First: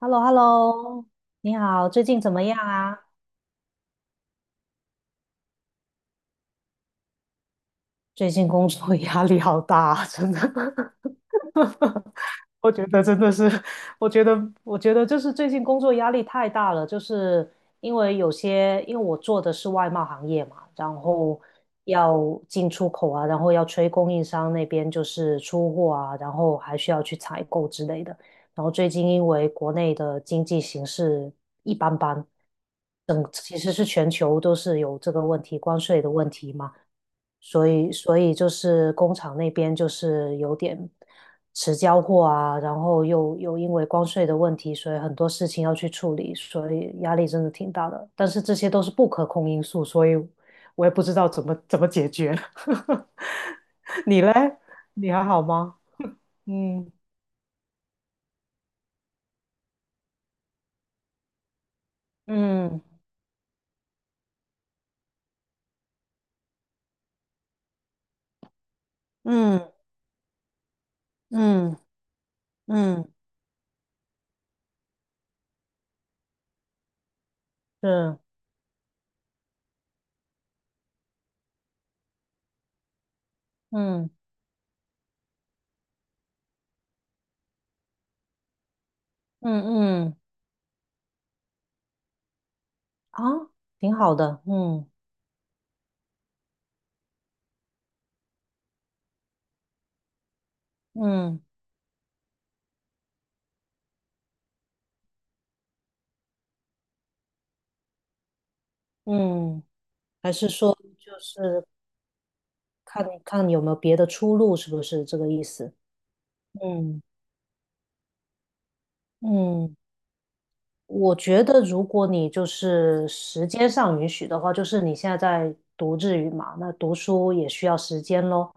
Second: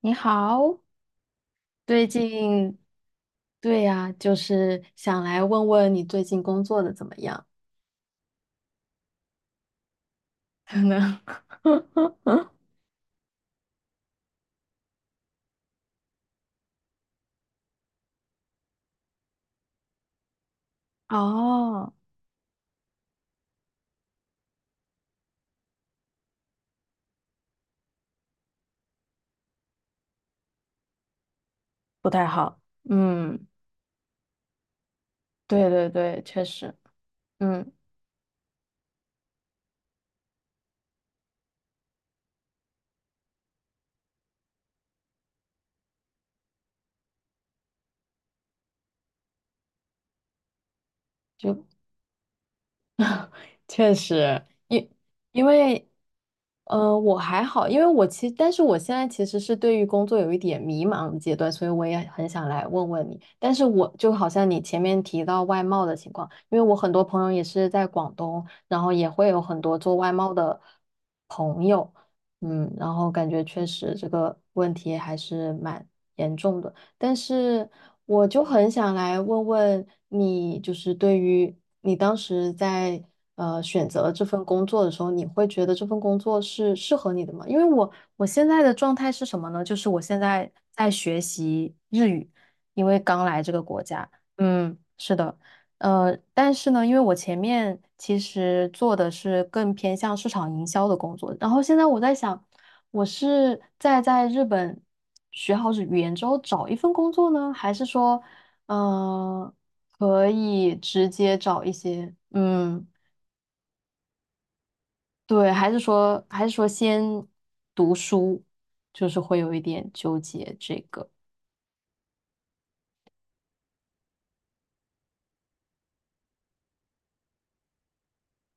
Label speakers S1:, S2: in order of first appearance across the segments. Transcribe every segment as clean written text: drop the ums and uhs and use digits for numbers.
S1: h e l
S2: 你
S1: l o h e l l
S2: 好，
S1: o 你好，最
S2: 最
S1: 近怎么样
S2: 近，
S1: 啊？
S2: 对呀，就是想来问问你最近工作的怎么样？
S1: 最近工作压力好大啊，真的。
S2: 可能。
S1: 我觉得真的是，我觉得，我觉得就是最近工作压力太大了，就是因为我做的是外贸行业嘛，然后
S2: 哦，
S1: 要进出口啊，然后要催供应商那边就是出货啊，然后还需要去采购之类的。然后最近因为国内的经济形势一般
S2: 不
S1: 般，
S2: 太好。嗯，
S1: 其实是全球都是有这个问题，
S2: 对
S1: 关
S2: 对
S1: 税的
S2: 对，
S1: 问
S2: 确
S1: 题嘛。
S2: 实，
S1: 所
S2: 嗯，
S1: 以所以就是工厂那边就是有点迟交货啊，然后又因为关税的问题，所以很多事情要去处理，所以压力真的挺大的。但是这些都是不可控因素，所以我也不知道怎么
S2: 就
S1: 怎么解决。
S2: 确
S1: 你嘞？
S2: 实，因
S1: 你还好
S2: 因
S1: 吗？
S2: 为，
S1: 嗯
S2: 我还好，因为但是我现在其实是对于工作有一点迷茫的阶段，所以我也很想来
S1: 嗯
S2: 问问你。但是我就好像你前面提到外贸的情况，因为我很多朋友也是在广东，然后也会有很
S1: 嗯
S2: 多做外贸的朋
S1: 嗯
S2: 友，嗯，然
S1: 嗯，
S2: 后感觉确实这个问题还是蛮严重的。但是
S1: 是，
S2: 我就很想来问问你，就是对于你当时在选
S1: 嗯
S2: 择这份工作的时候，你会觉得这份工作是适合你的吗？因为我现在的状态是什么呢？
S1: 嗯
S2: 就是我
S1: 嗯。
S2: 现在在学习日语，因为
S1: 啊，
S2: 刚来这个国
S1: 挺
S2: 家。
S1: 好的。
S2: 嗯，
S1: 嗯
S2: 是的。但是呢，因为我前面其实做的是更偏向市场营销的工作，
S1: 嗯
S2: 然后现在我在想，我是在日本学好语言之后找一份工作呢，还是说，嗯、
S1: 嗯。
S2: 可
S1: 还是
S2: 以
S1: 说
S2: 直
S1: 就
S2: 接找
S1: 是
S2: 一些，嗯，
S1: 看看有没有别的出路，是不是这个意
S2: 对，还
S1: 思？
S2: 是说还是说
S1: 嗯。
S2: 先读书，就是会有一
S1: 嗯，
S2: 点纠结这个。
S1: 我觉得，如果你就是时间上允许的话，就是你现在在读日语嘛，那读书也需要时间咯。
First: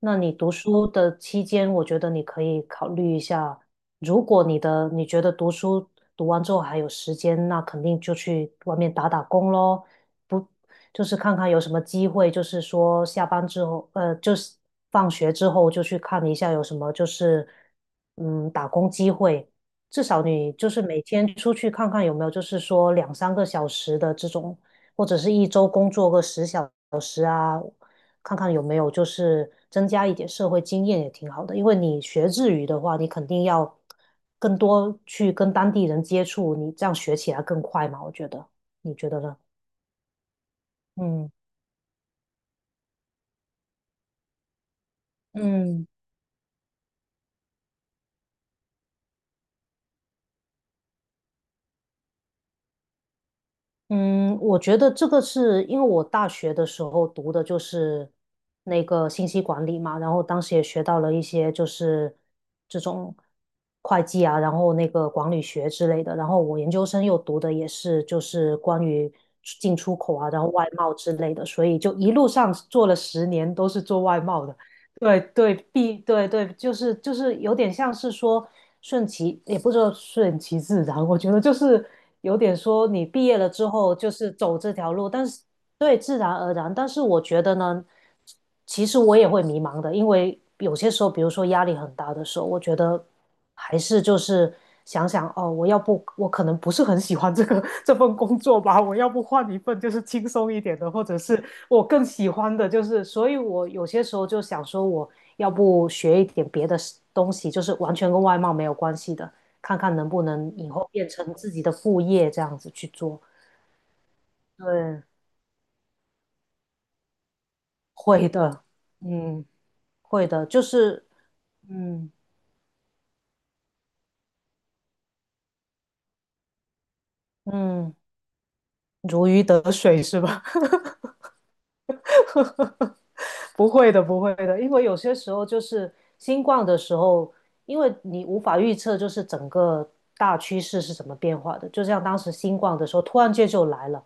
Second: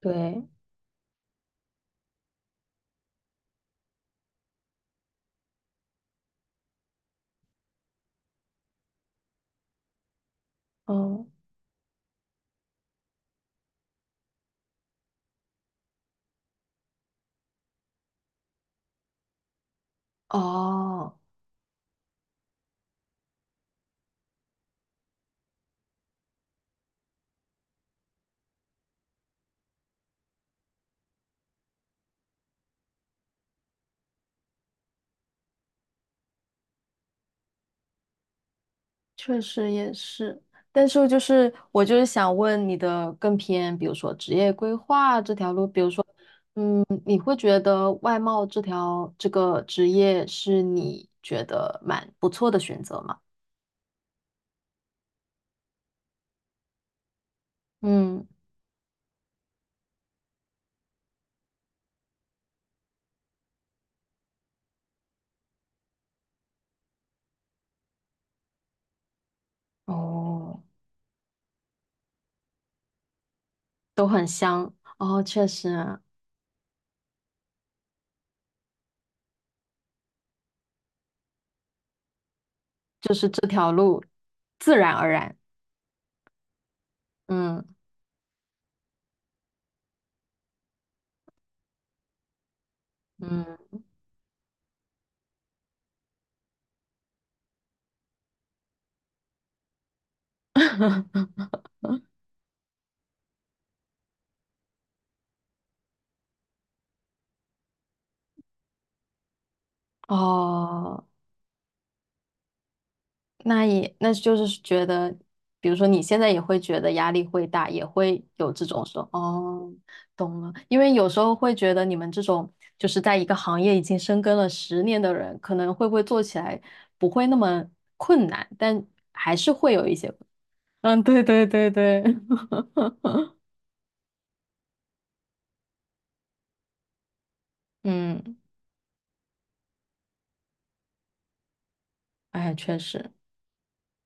S1: 那你
S2: 对，
S1: 读书的期间，我觉得你可以考虑一下，如果你觉得读书读完之后还有时间，那肯定就去外面打打工咯，不就是
S2: 嗯，
S1: 看看有什么机会，就是说下班之后，就是放学之后就去看一下有什么就是打工机会。至少你就是每
S2: 哦，
S1: 天出去看看有没有，就是说两三个小时的这种，或者是一周工作个十小，看看有没有就是增加一点社会经验也挺好的。因为你学日语的话，你肯定要更多去跟当地人接触，你这样学起来更快嘛，我觉得，你觉得呢？
S2: 确实也是，但是就
S1: 嗯
S2: 是我就是想问你的更偏，比如说职业规划这条路，比
S1: 嗯
S2: 如说。你会觉得外贸这条这个职业是你觉得蛮不错的选择吗？
S1: 嗯。我觉得这个是因为我大学的时候读的就是
S2: 嗯，
S1: 那个信息管理嘛，然后当时也学到了一些就是这种会计啊，然后那个管理学之类的，然后我研究生又读的也是就是关于进出口啊，然后
S2: 哦，
S1: 外贸之类的，所以就一路上做了十年都是做
S2: 都
S1: 外
S2: 很
S1: 贸的。
S2: 香
S1: 对
S2: 哦，确
S1: 对
S2: 实啊，
S1: 对对，就是有点像是说顺其，也不知道顺其自然。我觉得就是有点说你毕业了之后就是走这
S2: 自
S1: 条
S2: 然
S1: 路，
S2: 而
S1: 但
S2: 然，
S1: 是对自然而然。但是我觉得
S2: 嗯
S1: 呢，其实我也会迷茫的，因为有些时候，比如说压力很大的时候，我觉得还
S2: 嗯，
S1: 是就是想想哦，我要不我可能不是很喜欢这个 这份工作吧，我要不换一份就是轻松一点的，或者是我更喜欢的就是，所以我有些时候就想说，我要不学一点别的东西，就是完全跟外贸没有关系的，看看能不能以后
S2: 哦。
S1: 变成自己的副业这样子去做。
S2: 那也那就是觉
S1: 对，
S2: 得，比如说你现在也会觉得压力会大，也会
S1: 会
S2: 有这
S1: 的。
S2: 种说
S1: 嗯，
S2: 哦，
S1: 会
S2: 懂
S1: 的，
S2: 了，
S1: 就
S2: 因为
S1: 是，
S2: 有时候会觉得你们
S1: 嗯
S2: 这种就是在一个行业已经深耕了10年的人，可能会不会做起来不会那么
S1: 嗯，
S2: 困难，但
S1: 如
S2: 还
S1: 鱼
S2: 是
S1: 得
S2: 会有一
S1: 水
S2: 些，
S1: 是吧？
S2: 嗯，对对对对。
S1: 不会的，不会的。因为有些时候就是新冠的时候，因为你
S2: 嗯，
S1: 无法预测，就是整个大趋势是怎么变化的。就像当时
S2: 哎，
S1: 新冠
S2: 确
S1: 的时候，
S2: 实，
S1: 突然间就来了，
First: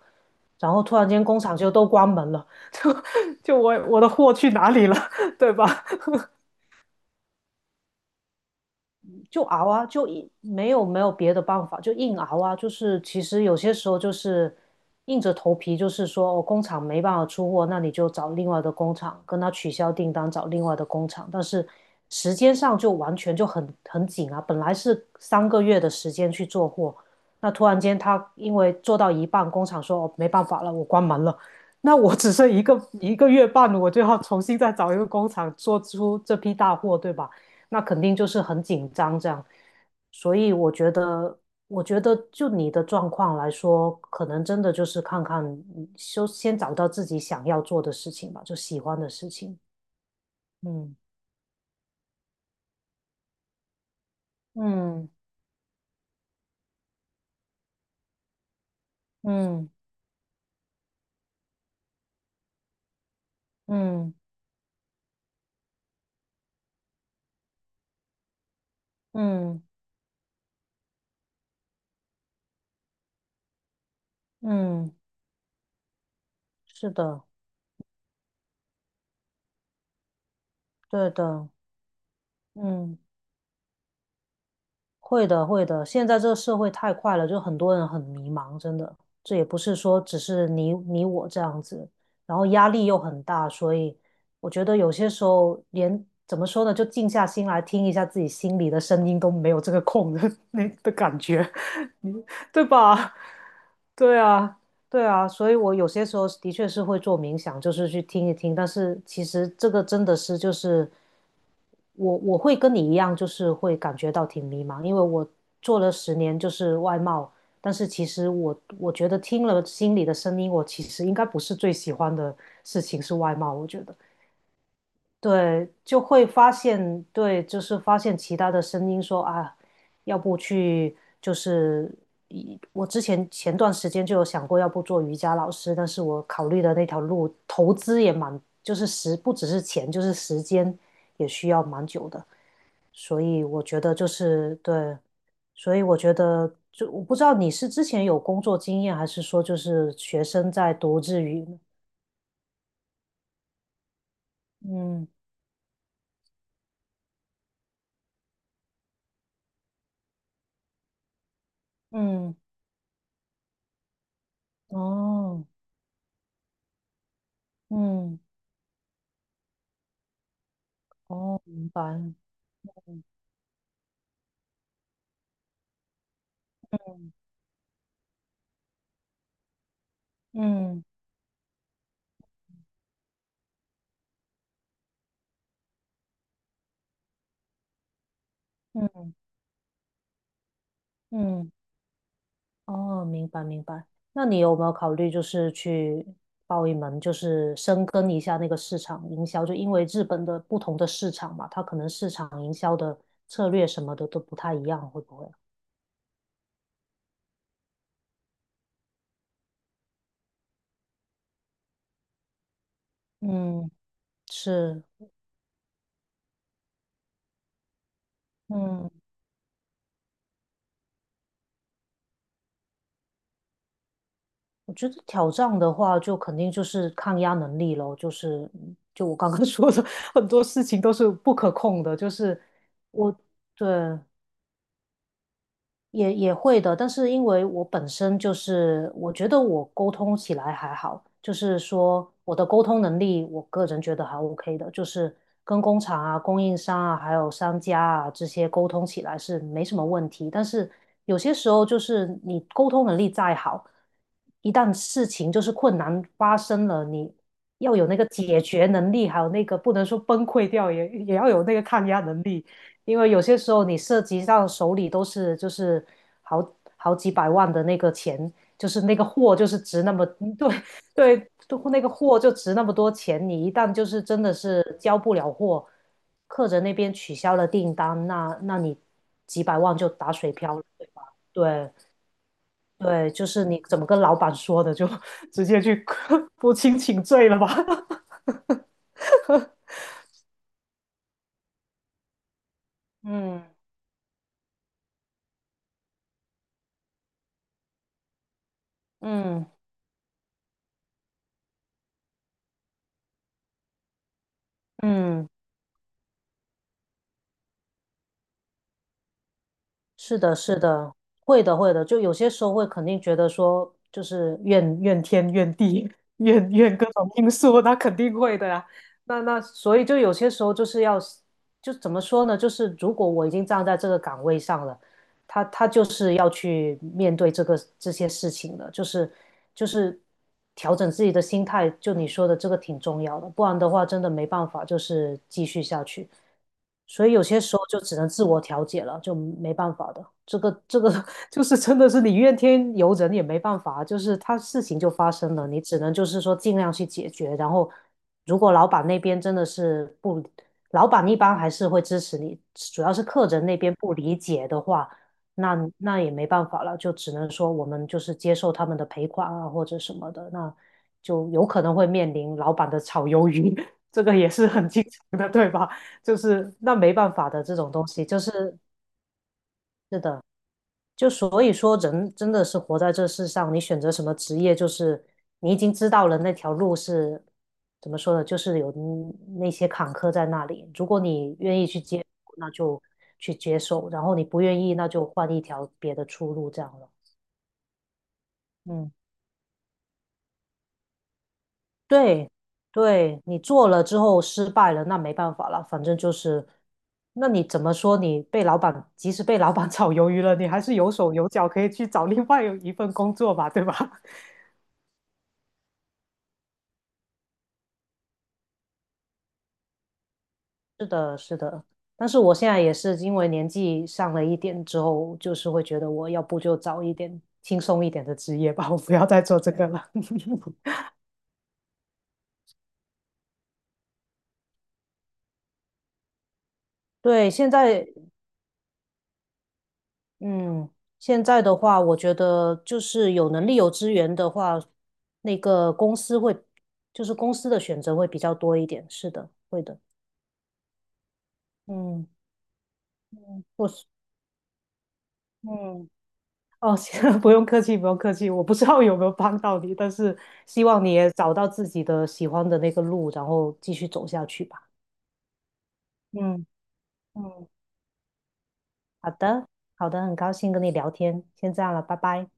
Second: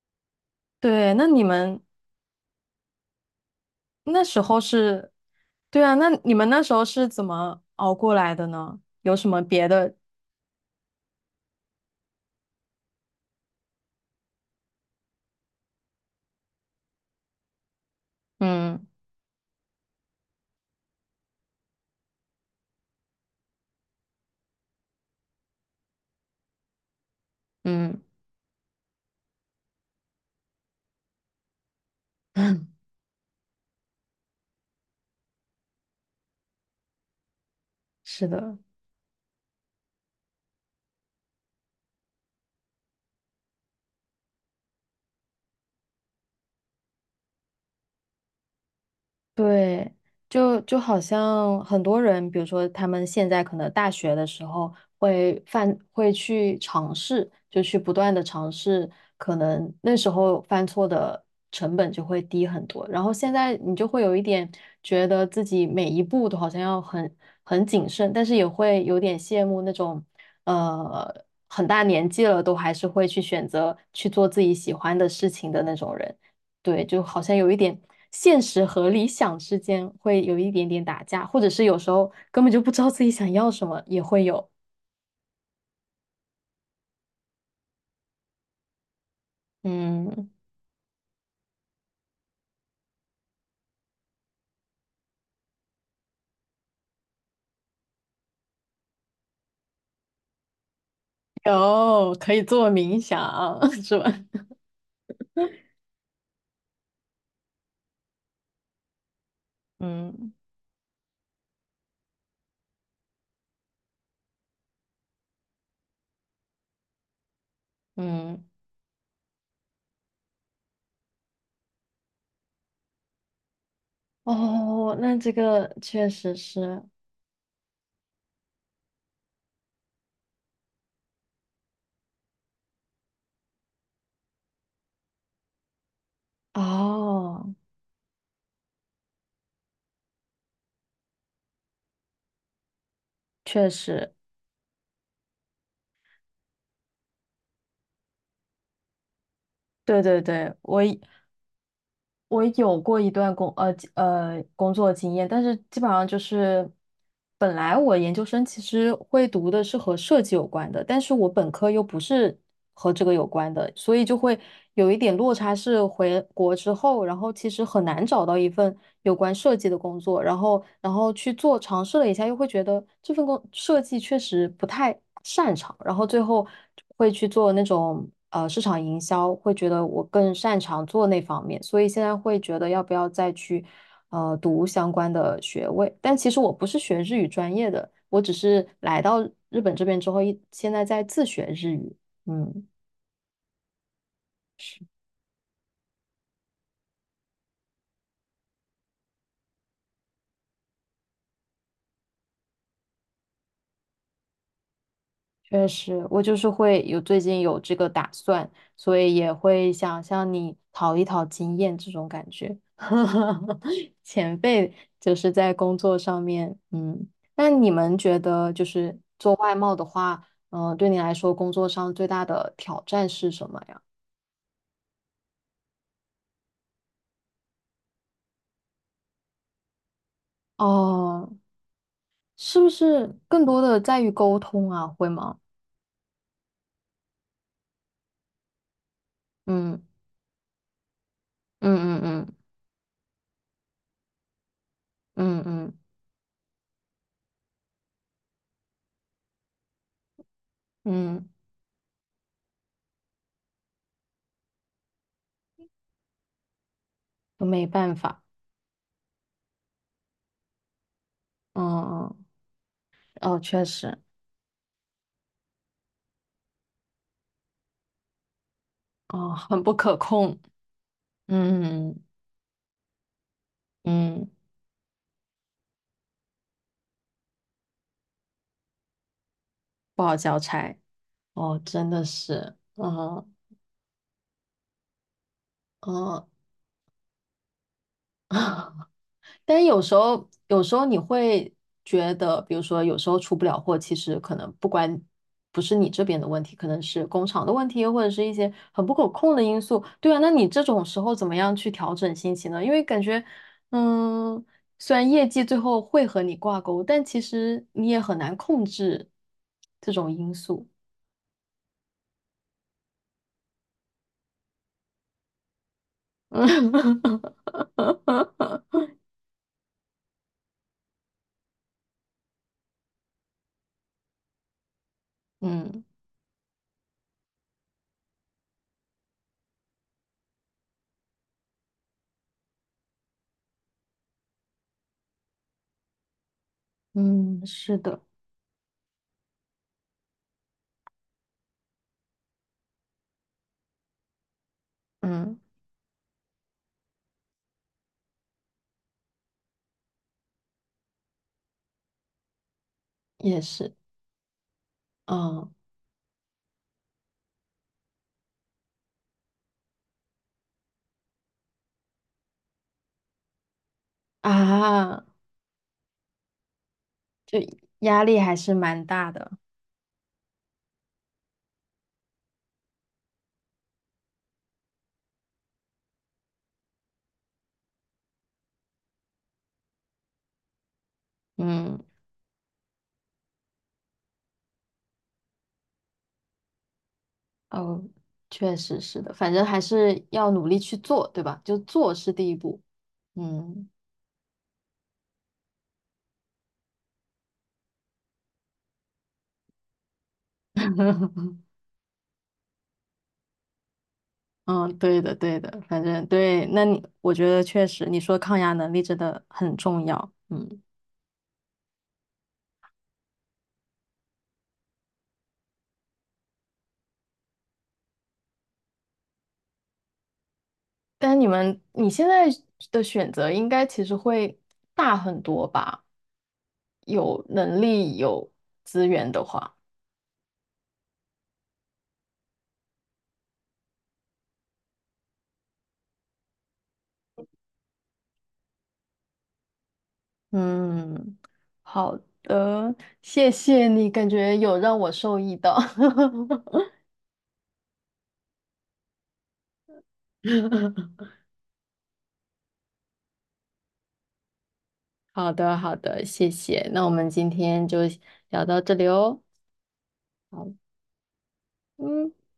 S1: 然后突然
S2: 对，
S1: 间
S2: 那
S1: 工
S2: 你
S1: 厂就
S2: 们
S1: 都关门了，就我的
S2: 那
S1: 货
S2: 时
S1: 去
S2: 候
S1: 哪里了，
S2: 是，
S1: 对吧？
S2: 对啊，那你们那时候是怎么熬过来的呢？有什么
S1: 就
S2: 别
S1: 熬啊，
S2: 的？
S1: 就没有别的办法，就硬熬啊。就是其实有些时候就是硬着头皮，就是说哦，工厂没办法出货，那你就找另外的
S2: 嗯
S1: 工厂跟他取消订单，找另外的工厂。但是时间上就完全就很紧啊，本来是3个月的时间去做货，那突然间
S2: 嗯，
S1: 他因为做到一半，工厂说哦没办法了，我关门了。那我只剩一个月半，我就要重新再找一个工厂做出这批大货，对吧？那肯定
S2: 是
S1: 就是
S2: 的。
S1: 很紧张这样。所以我觉得，就你的状况来说，可能真的就是看看，嗯就先找到自己想要做的事情吧，就喜欢的事情。
S2: 对，就就
S1: 嗯
S2: 好像很多人，比如说他们现在可能大学的时候
S1: 嗯
S2: 会犯，会去尝试，就去不断的尝试，可
S1: 嗯
S2: 能那时候犯错的成本就会低很多。然后现在你就会
S1: 嗯
S2: 有一点觉得自己每一步都好像要很谨慎，但是也会有点羡慕
S1: 嗯
S2: 那种，呃，很大年纪了都还是会去选择去做自己喜
S1: 嗯。
S2: 欢的事情的那种人。对，
S1: 是
S2: 就好
S1: 的。
S2: 像有一点现实和理想之间会有一点点打
S1: 对
S2: 架，或者
S1: 的。
S2: 是有时候根本就不知道
S1: 嗯。
S2: 自己想要什么，也会有。
S1: 会的，会的。现在这个社会太快了，就很多人很迷茫，真的。这也不是说只
S2: 嗯，
S1: 是你我这样子，然后压力又很大，所以我觉得有些时候连怎么说呢，就静下心来听一下自己心里的声音都没有这个空的 那的感觉，你
S2: 有，可以
S1: 对
S2: 做冥
S1: 吧？
S2: 想，是吧？
S1: 对啊，对啊。所以我有些时候的确是会做冥想，就是去听一听，但是其实这个真的
S2: 嗯，
S1: 是就是。我会跟你一样，就是会感觉到挺迷茫，因为我做了十年就是外贸，但是其实
S2: 嗯，
S1: 我觉得听了心里的声音，我其实应该不是最喜欢的事情是外贸。我觉得
S2: 哦，那这
S1: 对，
S2: 个
S1: 就
S2: 确
S1: 会
S2: 实
S1: 发
S2: 是，
S1: 现对，就是发现其他的声音说啊，要不去就是我之前段时间就有想过，要不做瑜伽老师，但是我考虑的那条路
S2: 哦，
S1: 投资也蛮，就是不只是钱，就是时间也需要蛮久的。所以我
S2: 确
S1: 觉得就
S2: 实，
S1: 是对，所以我觉得就我不知道你是之前有工作经验，还是说就是
S2: 对对
S1: 学生
S2: 对，
S1: 在
S2: 我
S1: 读日语呢？
S2: 我有过一段工作
S1: 嗯
S2: 经验，但是基本上就是本来我研究生其实会读的是和设计有关的，但是我本科又不
S1: 嗯。
S2: 是和这个有关的，所以就会有一点落
S1: 哦。
S2: 差。是回国之后，然后其实很难
S1: 嗯。
S2: 找到一份有关设计的工作，然后去
S1: 哦，
S2: 做
S1: 明
S2: 尝
S1: 白。
S2: 试了一下，又会觉得这份设计确实不太。擅长，然后最后会去做那种市场营销，会觉得我更擅
S1: 嗯
S2: 长做那方面，所以现在会觉得要不要再去读相关的学位。但其实我不是学日语专业的，我只是来
S1: 嗯
S2: 到日本这边之后现在在自学
S1: 嗯。
S2: 日语，嗯。
S1: 哦，明白明白。那你有没有考虑就是去报一门，就是深耕一下那个市场营销？就因为日本的不同的市场嘛，它可能市场营销的策略什么的都不太一样，会不会？
S2: 确实，我就是会有最近有这个打算，所以也会想向你讨一讨经验这种感觉。
S1: 嗯，
S2: 前辈
S1: 是。
S2: 就是在工作上面，嗯，那你们觉得就
S1: 嗯，
S2: 是做外贸的话，嗯、对你来说工作上最大的挑战是什么呀？
S1: 我觉得挑战的话，就肯定就是抗压能力咯，就是就我刚刚 说的，很多事情都是
S2: 哦，
S1: 不可控的，就是
S2: 是不是
S1: 我
S2: 更多的
S1: 对
S2: 在于沟通啊？会吗？
S1: 也会的，但是因为我本身就是，我觉得我
S2: 嗯
S1: 沟通起来还好，就是
S2: 嗯
S1: 说
S2: 嗯
S1: 我的沟通能力，我个人觉得还 OK 的，就是
S2: 嗯嗯
S1: 跟
S2: 嗯
S1: 工厂啊、供应商啊、还有商家啊这些沟通起来是没什么问题。但是有
S2: 嗯，
S1: 些时候就是你沟通能力再好，一旦事情就是困难发生了，你
S2: 都没
S1: 要有
S2: 办
S1: 那个
S2: 法，
S1: 解决能力，还有那个不能说崩溃掉，也要有那个
S2: 嗯
S1: 抗压能
S2: 嗯
S1: 力。因为有些
S2: 哦，
S1: 时
S2: 确
S1: 候你
S2: 实。
S1: 涉及到手里都是就是好几百万的那个钱，就是那个
S2: 哦，
S1: 货就是
S2: 很不
S1: 值那
S2: 可
S1: 么，嗯
S2: 控，
S1: 对对，那个
S2: 嗯
S1: 货就值那么多钱，你一旦就是真
S2: 嗯，
S1: 的是交不了货，客人那边取消了订单，那你几百万就
S2: 不
S1: 打
S2: 好
S1: 水
S2: 交
S1: 漂了，
S2: 差。
S1: 对吧？
S2: 哦，
S1: 对
S2: 真的是，
S1: 对，就
S2: 嗯
S1: 是你怎么跟老板说的，就 直接去
S2: 嗯。
S1: 不清请罪了吧？
S2: 但是有时候，有时候你会觉得，比如说有 时候出
S1: 嗯
S2: 不了货，其实可能不管不是你这边的问题，可能是工厂的问题，或者是一些很不可控的
S1: 嗯
S2: 因素。对啊，那你这种时候怎么样去调整心情呢？因为感觉，嗯，虽然业
S1: 嗯。
S2: 绩最后会和你挂钩，但其实你也很难控制这种
S1: 是
S2: 因
S1: 的，是
S2: 素。
S1: 的，会的，会的。就有些时候会肯定觉得说，就是怨天怨地 怨
S2: 嗯。
S1: 怨各种因素，那肯定会的呀。那所以就有些时候就是要，就怎么说呢？就是如果我已经站在这个岗位上了，他就
S2: 嗯
S1: 是要去面对这些事情的，就是调整自己的心态，就你说的这个挺重要的，不然的话真的没办法，就是继续下去。所以有些
S2: 嗯，
S1: 时候
S2: 是
S1: 就只
S2: 的，
S1: 能自我调节了，就没办法的。这个 就是真的是你怨天尤人也没办法，就是他事情就发生
S2: 嗯，
S1: 了，你只能就是说尽量去解决。然后，如果老板那边真的是不，老板一般还是会支持你，主要是客
S2: 也
S1: 人那
S2: 是，
S1: 边不理解的话，
S2: 嗯
S1: 那也没办法了，就只能说我们就是接受他们的赔款啊，或者什么的，那就有可能会面临老板的炒鱿鱼，这个也是很经
S2: 啊，
S1: 常的，对吧？就是那没办法的这种东
S2: 压
S1: 西，
S2: 力
S1: 就
S2: 还是
S1: 是
S2: 蛮大的，
S1: 是的，就所以说，人真的是活在这世上，你选择什么职业，就是你已经知道了那条路是怎么说呢，就是有那些坎坷在那里。如果你愿意
S2: 嗯
S1: 去接受那就去接受；然后你不愿意，那就换一条别的出路，这样了。
S2: 哦，确实
S1: 嗯，
S2: 是的，反正还是要努力去做，对吧？就做是第
S1: 对，
S2: 一步，
S1: 对，你
S2: 嗯。
S1: 做了之后失败了，那没办法了，反正就是，那你怎么说？你被老板，即使被老板 炒鱿鱼了，你还是 有手有脚，可以去找另外一份工作吧，对吧？
S2: 嗯，对的对的，反正对，那你我觉得确实，你说抗压能力真的很重要，嗯
S1: 是的，是的，但是我现在也是因为年纪上了一点之后，就是会觉得我要不就找一点轻松一点的职业吧，我不要再做这个了。
S2: 但你现在的选择应该其实会大很多吧？有
S1: 对，
S2: 能力有资源的话。
S1: 嗯，现在的话，我觉得就是有能力、有资源的话，那个公司会，就是公司的选择会比较多一点。是的，会的。
S2: 嗯，好
S1: 嗯，
S2: 的，谢
S1: 嗯，
S2: 谢
S1: 我是，
S2: 你，感觉有让我受益到。
S1: 嗯。哦，行，不用客气，不用客气。我不知道有没有帮到你，但是希望你 也找到自己的喜欢的那个路，然后继续走下去吧。
S2: 好的，好的，谢
S1: 嗯
S2: 谢。那我们今
S1: 嗯，
S2: 天就聊到这里
S1: 好
S2: 哦。
S1: 的，好的，很高
S2: 好，
S1: 兴跟你聊天，先这样了，拜
S2: 嗯。
S1: 拜。